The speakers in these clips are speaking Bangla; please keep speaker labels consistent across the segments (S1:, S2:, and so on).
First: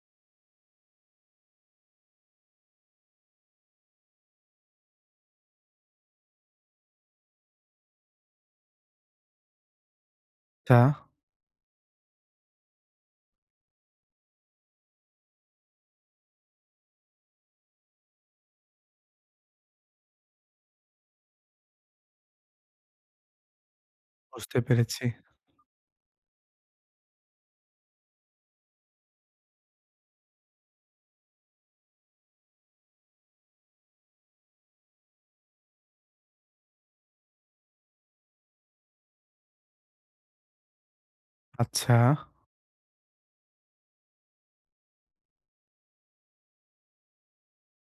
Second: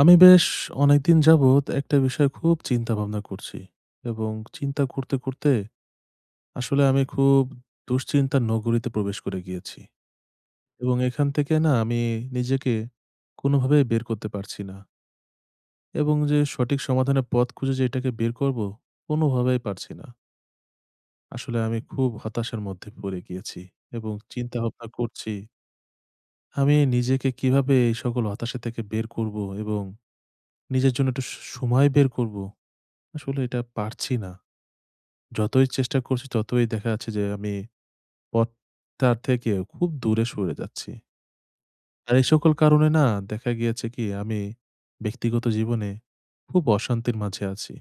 S1: আমি বেশ অনেকদিন যাবৎ একটা বিষয় খুব চিন্তা ভাবনা করছি এবং চিন্তা করতে করতে আসলে আমি খুব দুশ্চিন্তার নগরীতে প্রবেশ করে গিয়েছি।
S2: আচ্ছা,
S1: এবং এখান থেকে না আমি নিজেকে কোনোভাবেই বের করতে পারছি না, এবং যে সঠিক সমাধানের পথ খুঁজে যে এটাকে বের করব কোনোভাবেই পারছি না। আসলে আমি খুব হতাশার মধ্যে পড়ে গিয়েছি এবং চিন্তা
S2: বুঝতে
S1: ভাবনা
S2: পেরেছি।
S1: করছি আমি নিজেকে কিভাবে এই সকল হতাশা থেকে বের করব এবং নিজের জন্য একটু সময় বের করব, আসলে এটা পারছি না। যতই চেষ্টা করছি ততই দেখা যাচ্ছে যে আমি পথটার থেকে খুব দূরে সরে যাচ্ছি।
S2: আচ্ছা,
S1: আর এই সকল কারণে না দেখা গিয়েছে কি আমি ব্যক্তিগত জীবনে খুব অশান্তির মাঝে আছি।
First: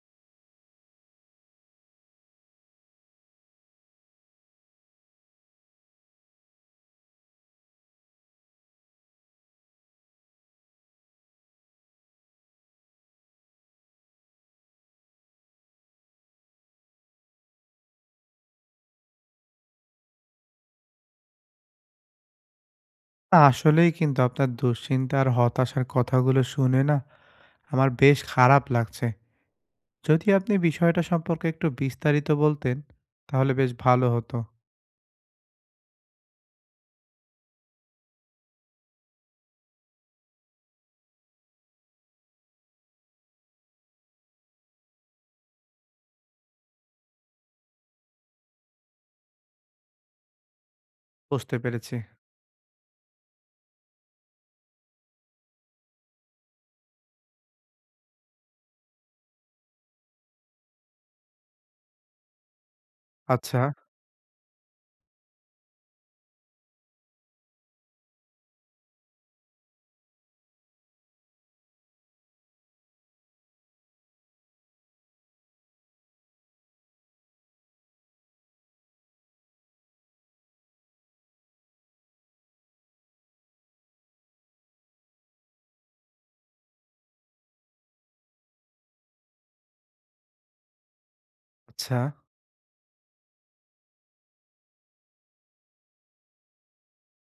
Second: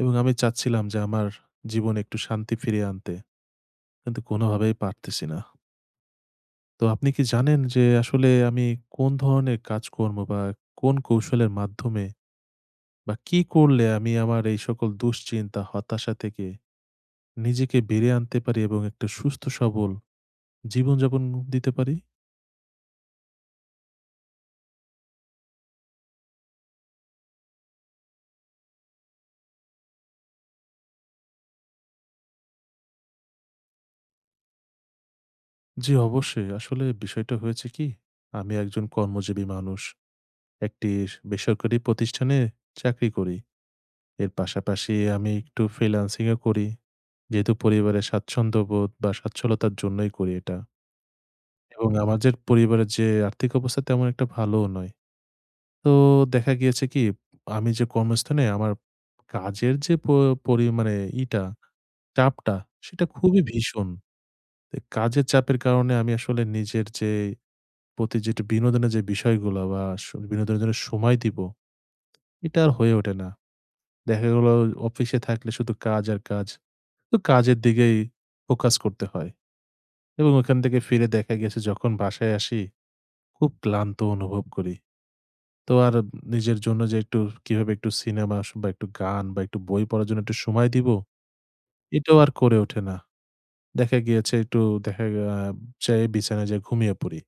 S1: এবং আমি চাচ্ছিলাম যে আমার জীবনে একটু শান্তি ফিরিয়ে আনতে, কিন্তু কোনোভাবেই পারতেছি না। তো আপনি কি জানেন যে আসলে আমি কোন ধরনের কাজকর্ম বা কোন কৌশলের মাধ্যমে বা কি করলে আমি আমার এই সকল দুশ্চিন্তা, হতাশা থেকে নিজেকে বেরিয়ে আনতে পারি এবং একটা সুস্থ সবল জীবনযাপন দিতে পারি?
S2: না আসলেই কিন্তু আপনার দুশ্চিন্তা আর হতাশার কথাগুলো শুনে না আমার বেশ খারাপ লাগছে। যদি আপনি বিষয়টা সম্পর্কে একটু বিস্তারিত বলতেন, তাহলে বেশ ভালো হতো।
S1: জি, অবশ্যই। আসলে বিষয়টা হয়েছে কি, আমি একজন কর্মজীবী মানুষ। একটি বেসরকারি প্রতিষ্ঠানে চাকরি করি। এর পাশাপাশি আমি একটু ফ্রিল্যান্সিং ও করি। যেহেতু পরিবারের স্বাচ্ছন্দ্যবোধ বা সচ্ছলতার জন্যই করি এটা।
S2: বুঝতে
S1: এবং
S2: পেরেছি।
S1: আমাদের পরিবারের যে আর্থিক অবস্থা তেমন একটা ভালোও নয়। তো দেখা গিয়েছে কি আমি যে কর্মস্থানে আমার কাজের যে প পরি মানে ইটা, চাপটা সেটা খুবই
S2: আচ্ছা,
S1: ভীষণ। তো কাজের চাপের কারণে আমি আসলে নিজের যে প্রতি যেটা বিনোদনের যে বিষয়গুলো বা বিনোদনের জন্য সময় দিব, এটা আর হয়ে ওঠে না। দেখা গেল অফিসে থাকলে শুধু কাজ আর কাজ। তো কাজের দিকেই ফোকাস করতে হয় এবং ওখান থেকে ফিরে দেখা গেছে যখন বাসায় আসি, খুব ক্লান্ত অনুভব করি। তো আর নিজের জন্য যে একটু কিভাবে একটু সিনেমা বা একটু গান বা একটু বই পড়ার জন্য একটু সময় দিব,
S2: আচ্ছা,
S1: এটাও আর করে ওঠে না। দেখা গিয়েছে একটু দেখা গা যেয়ে বিছানায় যেয়ে ঘুমিয়ে পড়ি।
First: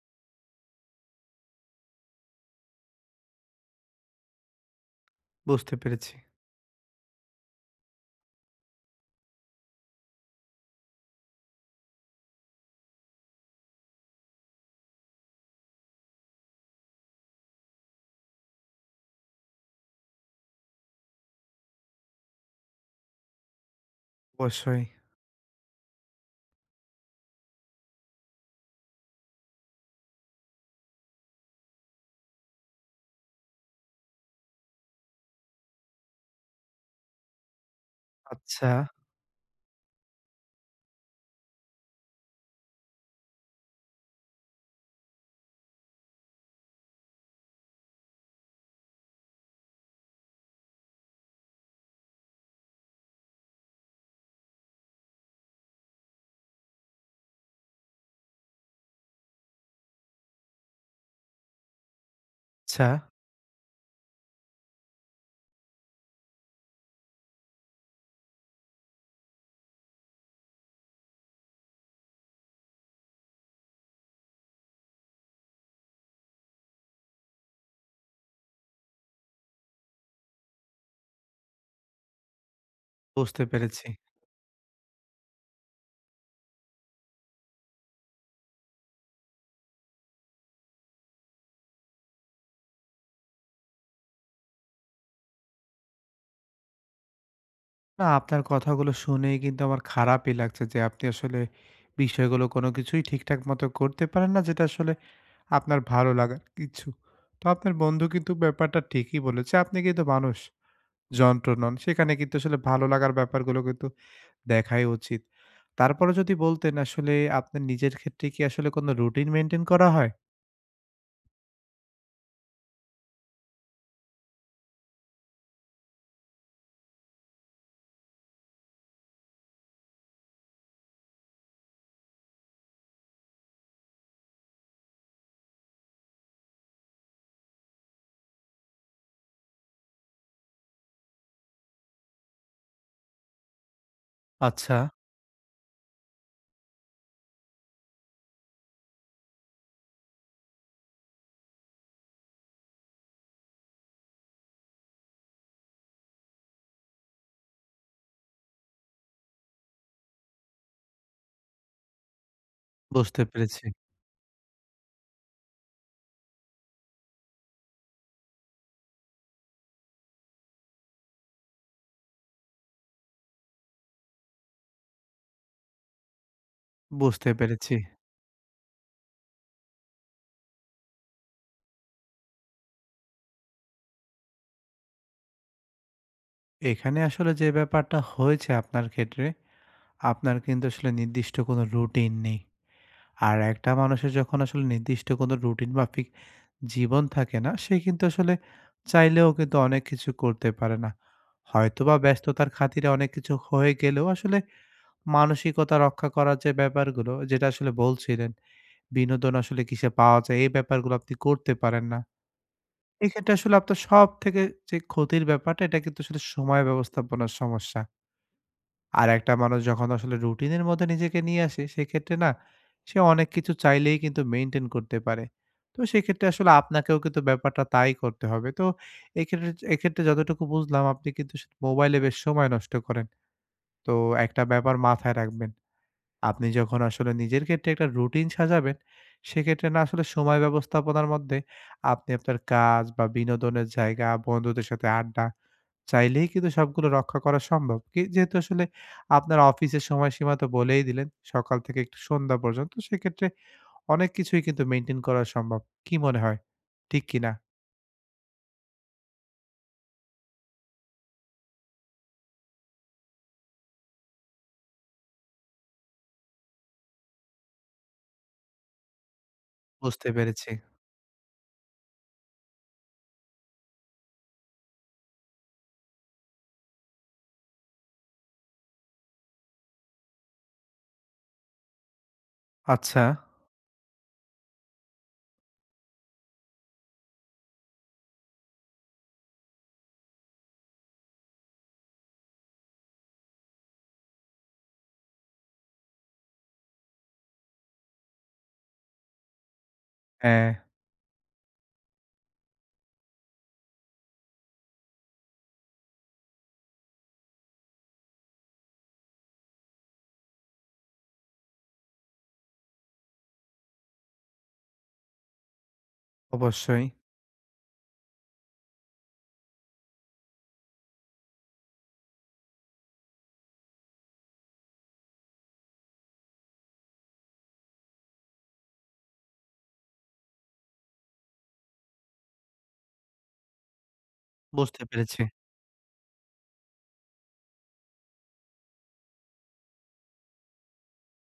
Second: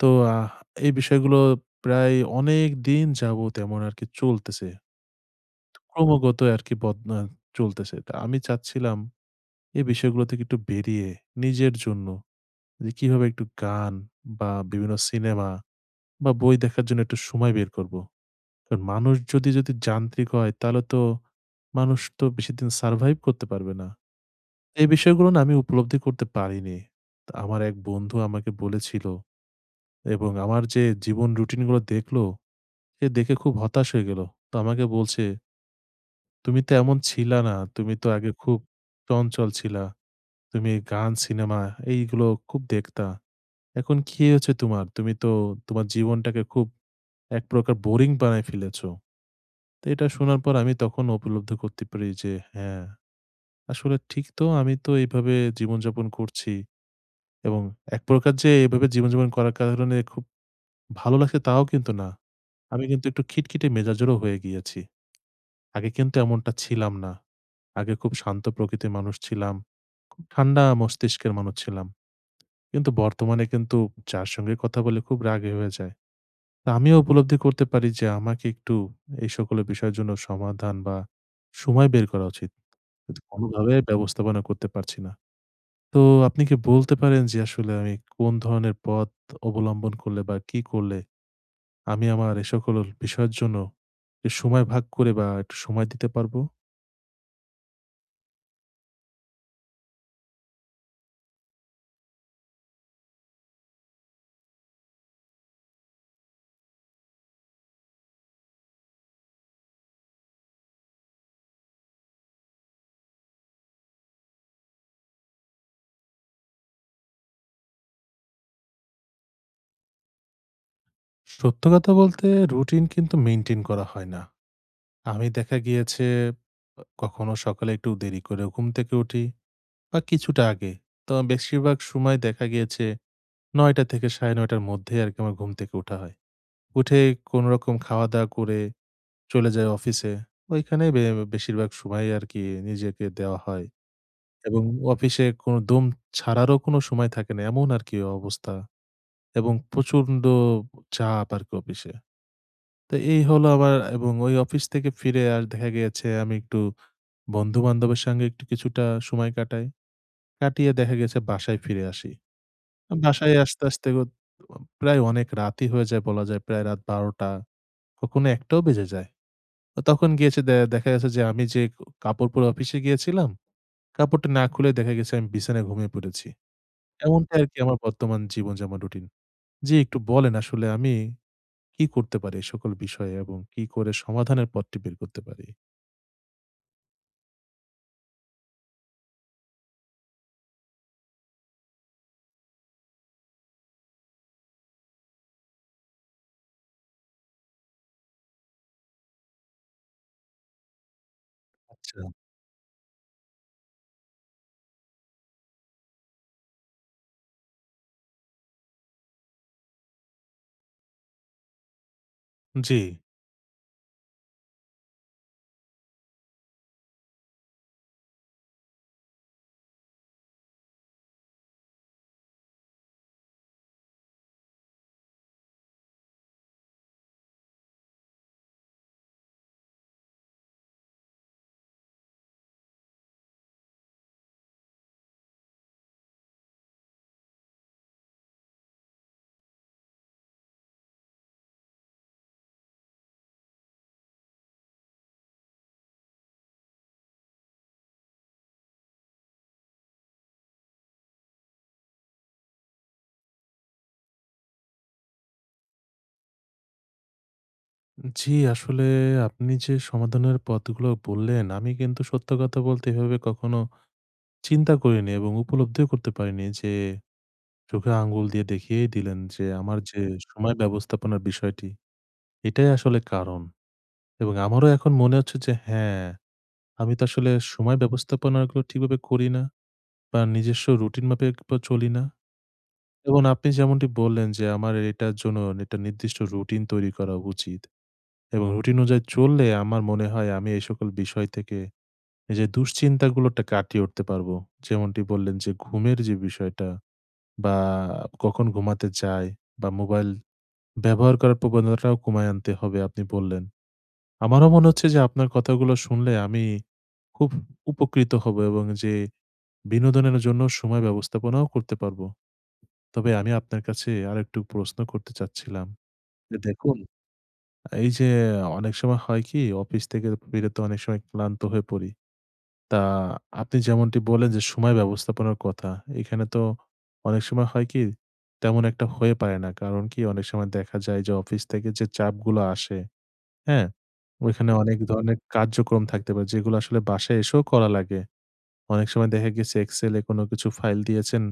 S1: তো আহ এই বিষয়গুলো প্রায় অনেকদিন যাবত এমন আরকি চলতেছে।
S2: বুঝতে পেরেছি।
S1: ক্রমাগত আরকি বদ আ চলতেছে। তা আমি চাচ্ছিলাম এই বিষয়গুলো থেকে একটু বেরিয়ে নিজের জন্য যে কিভাবে একটু গান বা বিভিন্ন সিনেমা বা বই দেখার জন্য একটু সময় বের করব। কারণ মানুষ যদি যদি যান্ত্রিক হয় তাহলে তো মানুষ তো বেশিদিন সার্ভাইভ করতে পারবে না।
S2: অবশ্যই।
S1: এই বিষয়গুলো না আমি উপলব্ধি করতে পারিনি। তো আমার এক বন্ধু আমাকে বলেছিল এবং আমার যে জীবন রুটিন গুলো দেখলো, সে দেখে খুব হতাশ হয়ে গেল। তো আমাকে বলছে, "তুমি তো এমন ছিলা না। তুমি তো আগে খুব
S2: আচ্ছা,
S1: চঞ্চল ছিলা। তুমি গান, সিনেমা এইগুলো খুব দেখতা। এখন কি হয়েছে তোমার? তুমি তো তোমার জীবনটাকে খুব এক প্রকার বোরিং বানায় ফেলেছো।" তো এটা শোনার পর আমি তখন উপলব্ধি করতে পারি যে হ্যাঁ, আসলে ঠিক তো, আমি তো এইভাবে জীবনযাপন করছি এবং এক প্রকার যে এভাবে জীবনযাপন করার কারণে খুব ভালো লাগছে তাও কিন্তু না। আমি
S2: আচ্ছা,
S1: কিন্তু একটু খিটখিটে মেজাজেরও হয়ে গিয়েছি। আগে কিন্তু এমনটা ছিলাম না। আগে খুব শান্ত প্রকৃতির মানুষ ছিলাম। খুব ঠান্ডা মস্তিষ্কের মানুষ ছিলাম। কিন্তু বর্তমানে কিন্তু যার সঙ্গে কথা বলে খুব রাগী হয়ে যায়। তো আমিও উপলব্ধি করতে পারি যে আমাকে একটু এই সকল বিষয়ের জন্য সমাধান বা সময় বের করা উচিত। কিন্তু
S2: বুঝতে
S1: কোনোভাবে
S2: পেরেছি।
S1: ব্যবস্থাপনা করতে পারছি না। তো আপনি কি বলতে পারেন যে আসলে আমি কোন ধরনের পথ অবলম্বন করলে বা কি করলে আমি আমার এ সকল বিষয়ের জন্য একটু সময় ভাগ করে বা একটু সময় দিতে পারবো?
S2: না আপনার কথাগুলো শুনেই কিন্তু আমার খারাপই লাগছে যে আপনি আসলে বিষয়গুলো কোনো কিছুই ঠিকঠাক মতো করতে পারেন না, যেটা আসলে আপনার ভালো লাগার কিছু। তো আপনার বন্ধু কিন্তু ব্যাপারটা ঠিকই বলেছে। আপনি কিন্তু মানুষ, যন্ত্র নন। সেখানে কিন্তু আসলে ভালো লাগার ব্যাপারগুলো কিন্তু দেখাই উচিত। তারপরে যদি বলতেন আসলে আপনার নিজের ক্ষেত্রে কি আসলে কোনো রুটিন মেইনটেইন করা হয়?
S1: সত্য কথা বলতে, রুটিন কিন্তু মেইনটেইন করা হয় না। আমি দেখা গিয়েছে কখনো সকালে একটু দেরি করে ঘুম থেকে উঠি বা কিছুটা আগে। তো বেশিরভাগ সময় দেখা গিয়েছে ৯:০০ থেকে ৯:৩০ র মধ্যেই আরকি আমার ঘুম থেকে উঠা হয়। উঠে কোনরকম খাওয়া-দাওয়া করে চলে যাই অফিসে। ওইখানেই বেশিরভাগ সময় আরকি নিজেকে দেওয়া হয়। এবং
S2: আচ্ছা,
S1: অফিসে কোনো দম ছাড়ারও কোনো সময় থাকে না। এমন আরকি অবস্থা। এবং প্রচন্ড চাপ আরকি অফিসে। তো এই হলো আমার, এবং ওই অফিস থেকে ফিরে আর দেখা গিয়েছে আমি একটু বন্ধু-বান্ধবের সঙ্গে একটু কিছুটা সময় কাটাই। কাটিয়ে দেখা গেছে বাসায় ফিরে আসি।
S2: বুঝতে
S1: বাসায় আসতে,
S2: পেরেছি।
S1: আসতে ও প্রায় অনেক রাতই হয়ে যায় বলা যায়। প্রায় রাত ১২:০০, কখনো ১:০০ টাও বেজে যায়। তো তখন গিয়েছে দেখা গেছে যে আমি যে কাপড় পরে অফিসে গিয়েছিলাম, কাপড়টা না খুলে দেখা গেছে আমি বিছানায় ঘুমিয়ে পড়েছি।
S2: বুঝতে
S1: এমনটাই আরকি
S2: পেরেছি।
S1: আমার বর্তমান জীবনযাপন রুটিন। জি, একটু বলেন আসলে আমি কি করতে পারি এই সকল বিষয়ে এবং কি করে সমাধানের পথটি বের করতে পারি?
S2: এখানে আসলে যে ব্যাপারটা হয়েছে আপনার ক্ষেত্রে, আপনার কিন্তু আসলে নির্দিষ্ট কোনো রুটিন নেই। আর একটা মানুষের যখন আসলে নির্দিষ্ট কোনো রুটিন মাফিক জীবন থাকে না, সে কিন্তু আসলে চাইলেও কিন্তু অনেক কিছু করতে পারে না। হয়তোবা
S1: আচ্ছা।
S2: ব্যস্ততার খাতিরে অনেক কিছু হয়ে গেলেও আসলে মানসিকতা রক্ষা করার যে ব্যাপারগুলো, যেটা আসলে বলছিলেন, বিনোদন আসলে কিসে পাওয়া যায় এই ব্যাপারগুলো আপনি করতে পারেন না।
S1: জি,
S2: এক্ষেত্রে আসলে আপনার সবথেকে যে ক্ষতির ব্যাপারটা এটা কিন্তু আসলে সময় ব্যবস্থাপনার সমস্যা। আর একটা মানুষ যখন আসলে রুটিনের মধ্যে নিজেকে নিয়ে আসে, সেক্ষেত্রে না সে অনেক কিছু চাইলেই কিন্তু মেইনটেইন করতে পারে। তো সেক্ষেত্রে আসলে আপনাকেও কিন্তু ব্যাপারটা তাই করতে হবে। তো এক্ষেত্রে এক্ষেত্রে যতটুকু বুঝলাম আপনি কিন্তু মোবাইলে বেশ সময় নষ্ট করেন। তো একটা ব্যাপার মাথায় রাখবেন। আপনি যখন আসলে নিজের ক্ষেত্রে একটা রুটিন সাজাবেন, সেক্ষেত্রে না আসলে সময় ব্যবস্থাপনার মধ্যে আপনি আপনার কাজ বা বিনোদনের জায়গা, বন্ধুদের সাথে আড্ডা চাইলেই কিন্তু সবগুলো রক্ষা করা সম্ভব। কি যেহেতু আসলে আপনার অফিসের সময়সীমা তো বলেই দিলেন, সকাল থেকে একটু সন্ধ্যা পর্যন্ত। সেক্ষেত্রে অনেক কিছুই কিন্তু মেইনটেইন করা সম্ভব। কি মনে হয়? ঠিক কি না?
S1: জি, আসলে আপনি যে সমাধানের পথগুলো বললেন, আমি কিন্তু সত্য কথা বলতে এভাবে কখনো চিন্তা করিনি এবং উপলব্ধিও করতে পারিনি যে, চোখে আঙ্গুল দিয়ে দেখিয়েই দিলেন যে আমার যে
S2: বুঝতে পেরেছি।
S1: সময় ব্যবস্থাপনার বিষয়টি এটাই আসলে কারণ। এবং আমারও এখন মনে হচ্ছে যে হ্যাঁ, আমি তো আসলে সময় ব্যবস্থাপনাগুলো ঠিকভাবে করি না বা নিজস্ব রুটিন মাফিক চলি না।
S2: আচ্ছা,
S1: এবং আপনি যেমনটি বললেন যে আমার এটার জন্য একটা নির্দিষ্ট রুটিন তৈরি করা উচিত। এবং রুটিন অনুযায়ী চললে আমার মনে হয় আমি এই সকল বিষয় থেকে নিজের দুশ্চিন্তাগুলোটা কাটিয়ে উঠতে পারবো। যেমনটি বললেন যে ঘুমের যে বিষয়টা বা কখন ঘুমাতে যাই বা মোবাইল
S2: হ্যাঁ,
S1: ব্যবহার করার প্রবণতাটাও কমায় আনতে হবে আপনি বললেন। আমারও মনে হচ্ছে যে আপনার কথাগুলো শুনলে আমি খুব উপকৃত হব এবং যে বিনোদনের জন্য সময় ব্যবস্থাপনাও করতে পারবো। তবে আমি আপনার কাছে আরেকটু প্রশ্ন করতে চাচ্ছিলাম। যে দেখুন,
S2: অবশ্যই।
S1: এই যে অনেক সময় হয় কি অফিস থেকে ফিরে তো অনেক সময় ক্লান্ত হয়ে পড়ি। তা আপনি যেমনটি বললেন যে সময় ব্যবস্থাপনার কথা, এখানে তো অনেক সময় হয় কি তেমন একটা হয়ে পারে না। কারণ কি অনেক সময় দেখা যায় যে অফিস থেকে যে চাপগুলো আসে, হ্যাঁ? ওইখানে অনেক
S2: বুঝতে
S1: ধরনের
S2: পেরেছি।
S1: কার্যক্রম থাকতে পারে যেগুলো আসলে বাসায় এসেও করা লাগে। অনেক সময় দেখা গেছে Excel এ কোনো কিছু ফাইল দিয়েছেন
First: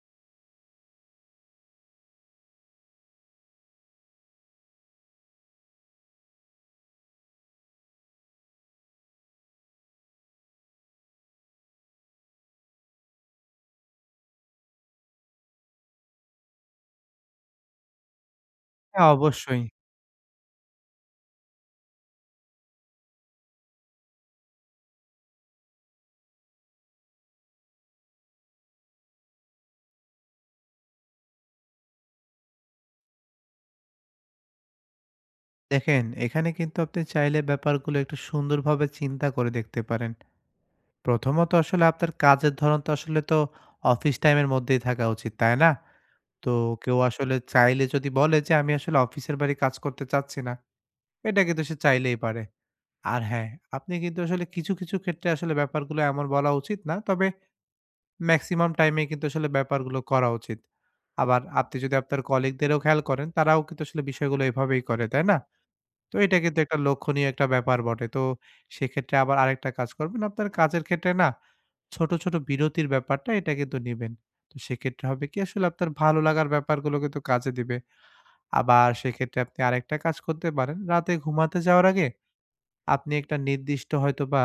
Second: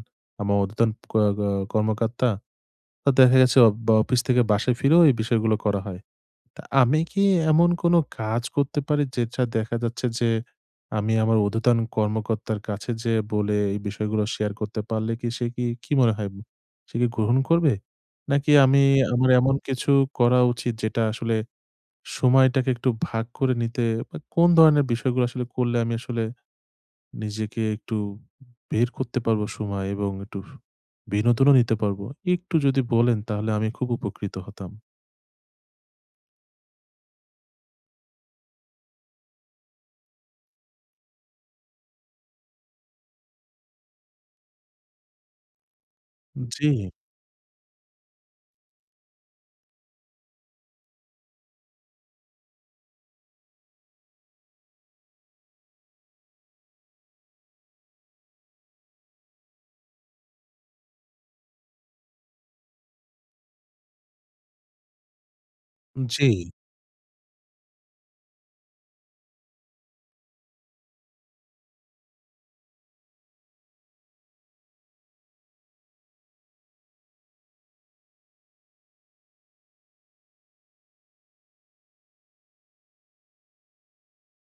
S1: আমার ঊর্ধ্বতন ক গ কর্মকর্তা। তো দেখা গেছে অফিস থেকে বাসায় ফিরেও এই বিষয়গুলো করা হয়। তা আমি কি এমন কোনো কাজ করতে পারি যেটা দেখা যাচ্ছে যে আমি আমার ঊর্ধ্বতন কর্মকর্তার কাছে যেয়ে বলে এই বিষয়গুলো শেয়ার করতে পারলে কি সে, কি মনে হয়? সে কি গ্রহণ করবে? নাকি আমি
S2: হ্যাঁ,
S1: আমার এমন
S2: অবশ্যই।
S1: কিছু করা উচিত যেটা আসলে সময়টাকে একটু ভাগ করে নিতে বা কোন ধরনের বিষয়গুলো আসলে করলে আমি আসলে নিজেকে একটু বের করতে পারবো সময়, এবং একটু বিনোদনও নিতে পারবো? একটু যদি বলেন তাহলে আমি খুব উপকৃত হতাম।
S2: দেখেন, এখানে কিন্তু আপনি চাইলে ব্যাপারগুলো একটু সুন্দরভাবে চিন্তা করে দেখতে পারেন। প্রথমত আসলে আপনার কাজের ধরন তো আসলে তো অফিস টাইমের মধ্যেই থাকা উচিত, তাই না? তো
S1: জি,
S2: কেউ আসলে চাইলে যদি বলে যে, "আমি আসলে অফিসের বাইরে কাজ করতে চাচ্ছি না," এটা কিন্তু সে চাইলেই পারে। আর হ্যাঁ, আপনি কিন্তু আসলে কিছু, কিছু ক্ষেত্রে আসলে ব্যাপারগুলো এমন বলা উচিত না। তবে মেক্সিমাম টাইমে কিন্তু আসলে ব্যাপারগুলো করা উচিত। আবার আপনি যদি আপনার কলিগদেরও খেয়াল করেন, তারাও কিন্তু আসলে বিষয়গুলো এভাবেই করে, তাই না? তো
S1: জি।
S2: এটা কিন্তু একটা লক্ষণীয় একটা ব্যাপার বটে। তো সেক্ষেত্রে আবার আরেকটা কাজ করবেন, আপনার কাজের ক্ষেত্রে না ছোট, ছোট বিরতির ব্যাপারটা এটা কিন্তু নিবেন। তো সেক্ষেত্রে হবে কি আসলে আপনার ভালো লাগার ব্যাপারগুলো কিন্তু কাজে দিবে। আবার সেক্ষেত্রে আপনি আরেকটা কাজ করতে পারেন। রাতে ঘুমাতে যাওয়ার আগে আপনি একটা নির্দিষ্ট হয়তোবা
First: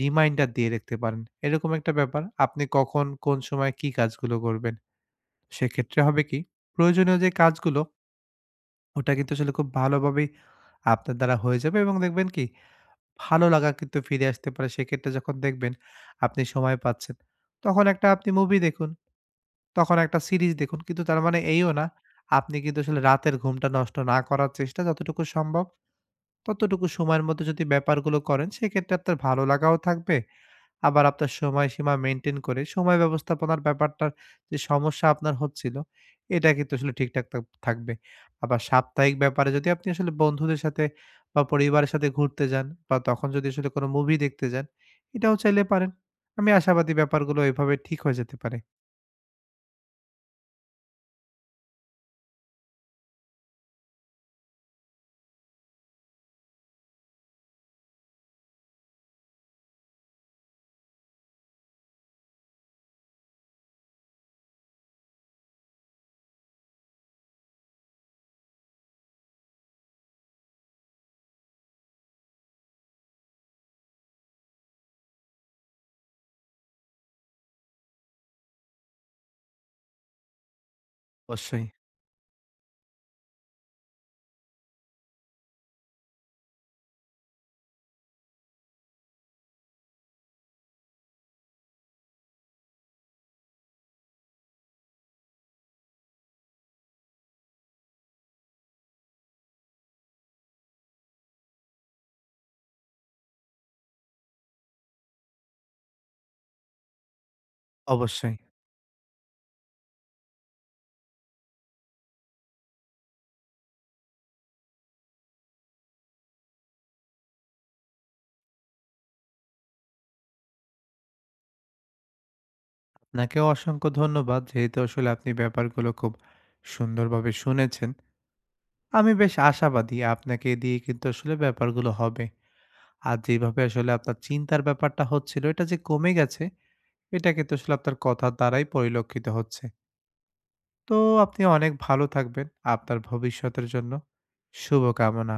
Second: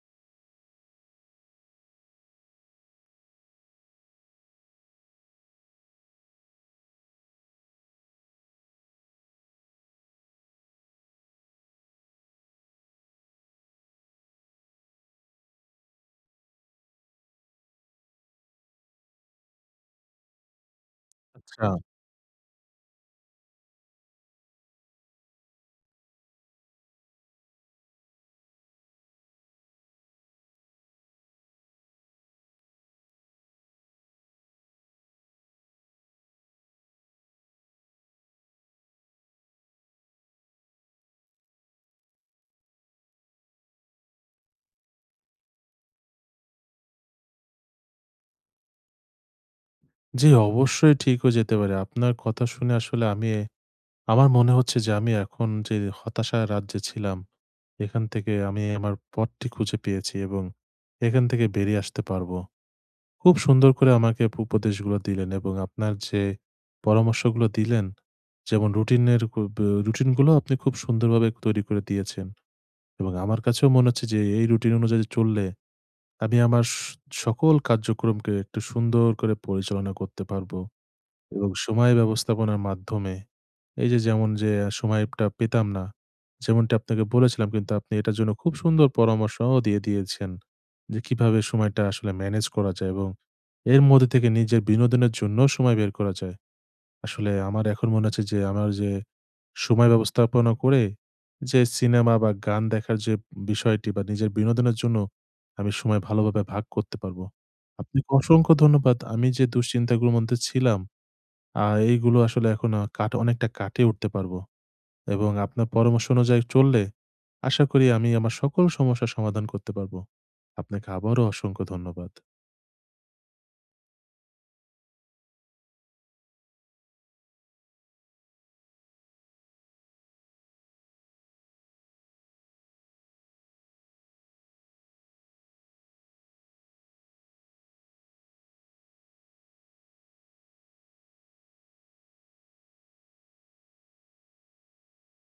S2: রিমাইন্ডার দিয়ে রাখতে পারেন। এরকম একটা ব্যাপার। আপনি কখন, কোন সময় কি কাজগুলো করবেন। সেক্ষেত্রে হবে কি? প্রয়োজনীয় যে কাজগুলো ওটা কিন্তু আসলে খুব ভালোভাবেই আপনার দ্বারা হয়ে যাবে এবং দেখবেন কি ভালো লাগা কিন্তু ফিরে আসতে পারে। সেক্ষেত্রে যখন দেখবেন আপনি সময় পাচ্ছেন, তখন একটা আপনি মুভি দেখুন, তখন একটা সিরিজ দেখুন। কিন্তু তার মানে
S1: আচ্ছা।
S2: এইও না আপনি কিন্তু আসলে রাতের ঘুমটা নষ্ট না করার চেষ্টা যতটুকু সম্ভব ততটুকু সময়ের মধ্যে যদি ব্যাপারগুলো করেন সেক্ষেত্রে আপনার ভালো লাগাও থাকবে। আবার আপনার সময়সীমা মেইনটেইন করে সময় ব্যবস্থাপনার ব্যাপারটার যে সমস্যা আপনার হচ্ছিল, এটা কিন্তু আসলে ঠিকঠাক থাকবে। আবার সাপ্তাহিক ব্যাপারে যদি আপনি আসলে বন্ধুদের সাথে বা পরিবারের সাথে ঘুরতে যান বা তখন যদি আসলে কোনো মুভি দেখতে যান, এটাও চাইলে পারেন। আমি আশাবাদী ব্যাপারগুলো এভাবে ঠিক হয়ে যেতে পারে।
S1: জি, অবশ্যই ঠিক হয়ে যেতে পারে। আপনার কথা শুনে আসলে আমি, আমার মনে হচ্ছে যে আমি এখন যে হতাশার রাজ্যে ছিলাম, এখান থেকে আমি আমার পথটি খুঁজে পেয়েছি এবং এখান থেকে বেরিয়ে আসতে পারবো। খুব সুন্দর করে আমাকে উপদেশগুলো দিলেন এবং আপনার যে পরামর্শগুলো দিলেন, যেমন রুটিনের কু ব রুটিনগুলো আপনি খুব সুন্দরভাবে তৈরি করে দিয়েছেন এবং আমার কাছেও মনে হচ্ছে যে এই রুটিন অনুযায়ী চললে আমি আমার সকল কার্যক্রমকে একটু সুন্দর করে পরিচালনা করতে পারবো এবং
S2: অবশ্যই,
S1: সময় ব্যবস্থাপনার মাধ্যমে এই যে যেমন যে সময়টা পেতাম না, যেমনটা আপনাকে বলেছিলাম, কিন্তু আপনি এটার জন্য খুব সুন্দর পরামর্শও দিয়ে দিয়েছেন যে কিভাবে সময়টা আসলে ম্যানেজ করা যায় এবং এর মধ্যে থেকে নিজের বিনোদনের জন্য সময় বের করা যায়। আসলে আমার এখন মনে হচ্ছে যে আমার যে সময় ব্যবস্থাপনা করে যে সিনেমা বা গান দেখার যে বিষয়টি বা নিজের বিনোদনের জন্য আমি সময় ভালোভাবে ভাগ করতে পারবো। আপনাকে
S2: অবশ্যই।
S1: অসংখ্য ধন্যবাদ। আমি যে দুশ্চিন্তাগুলোর মধ্যে ছিলাম, এইগুলো আসলে এখন আ কাট অনেকটা কাটিয়ে উঠতে পারবো। এবং আপনার পরামর্শ অনুযায়ী চললে আশা করি আমি আমার সকল সমস্যার সমাধান করতে পারবো। আপনাকে আবারও অসংখ্য ধন্যবাদ।
S2: আপনাকেও অসংখ্য ধন্যবাদ। যেহেতু আসলে আপনি ব্যাপারগুলো খুব সুন্দরভাবে শুনেছেন। আমি বেশ আশাবাদী আপনাকে দিয়ে কিন্তু আসলে ব্যাপারগুলো হবে। আর যেভাবে আসলে আপনার চিন্তার ব্যাপারটা হচ্ছিল, এটা যে কমে গেছে, এটা কিন্তু আসলে আপনার কথার দ্বারাই পরিলক্ষিত হচ্ছে। তো আপনি অনেক ভালো থাকবেন। আপনার ভবিষ্যতের জন্য শুভকামনা।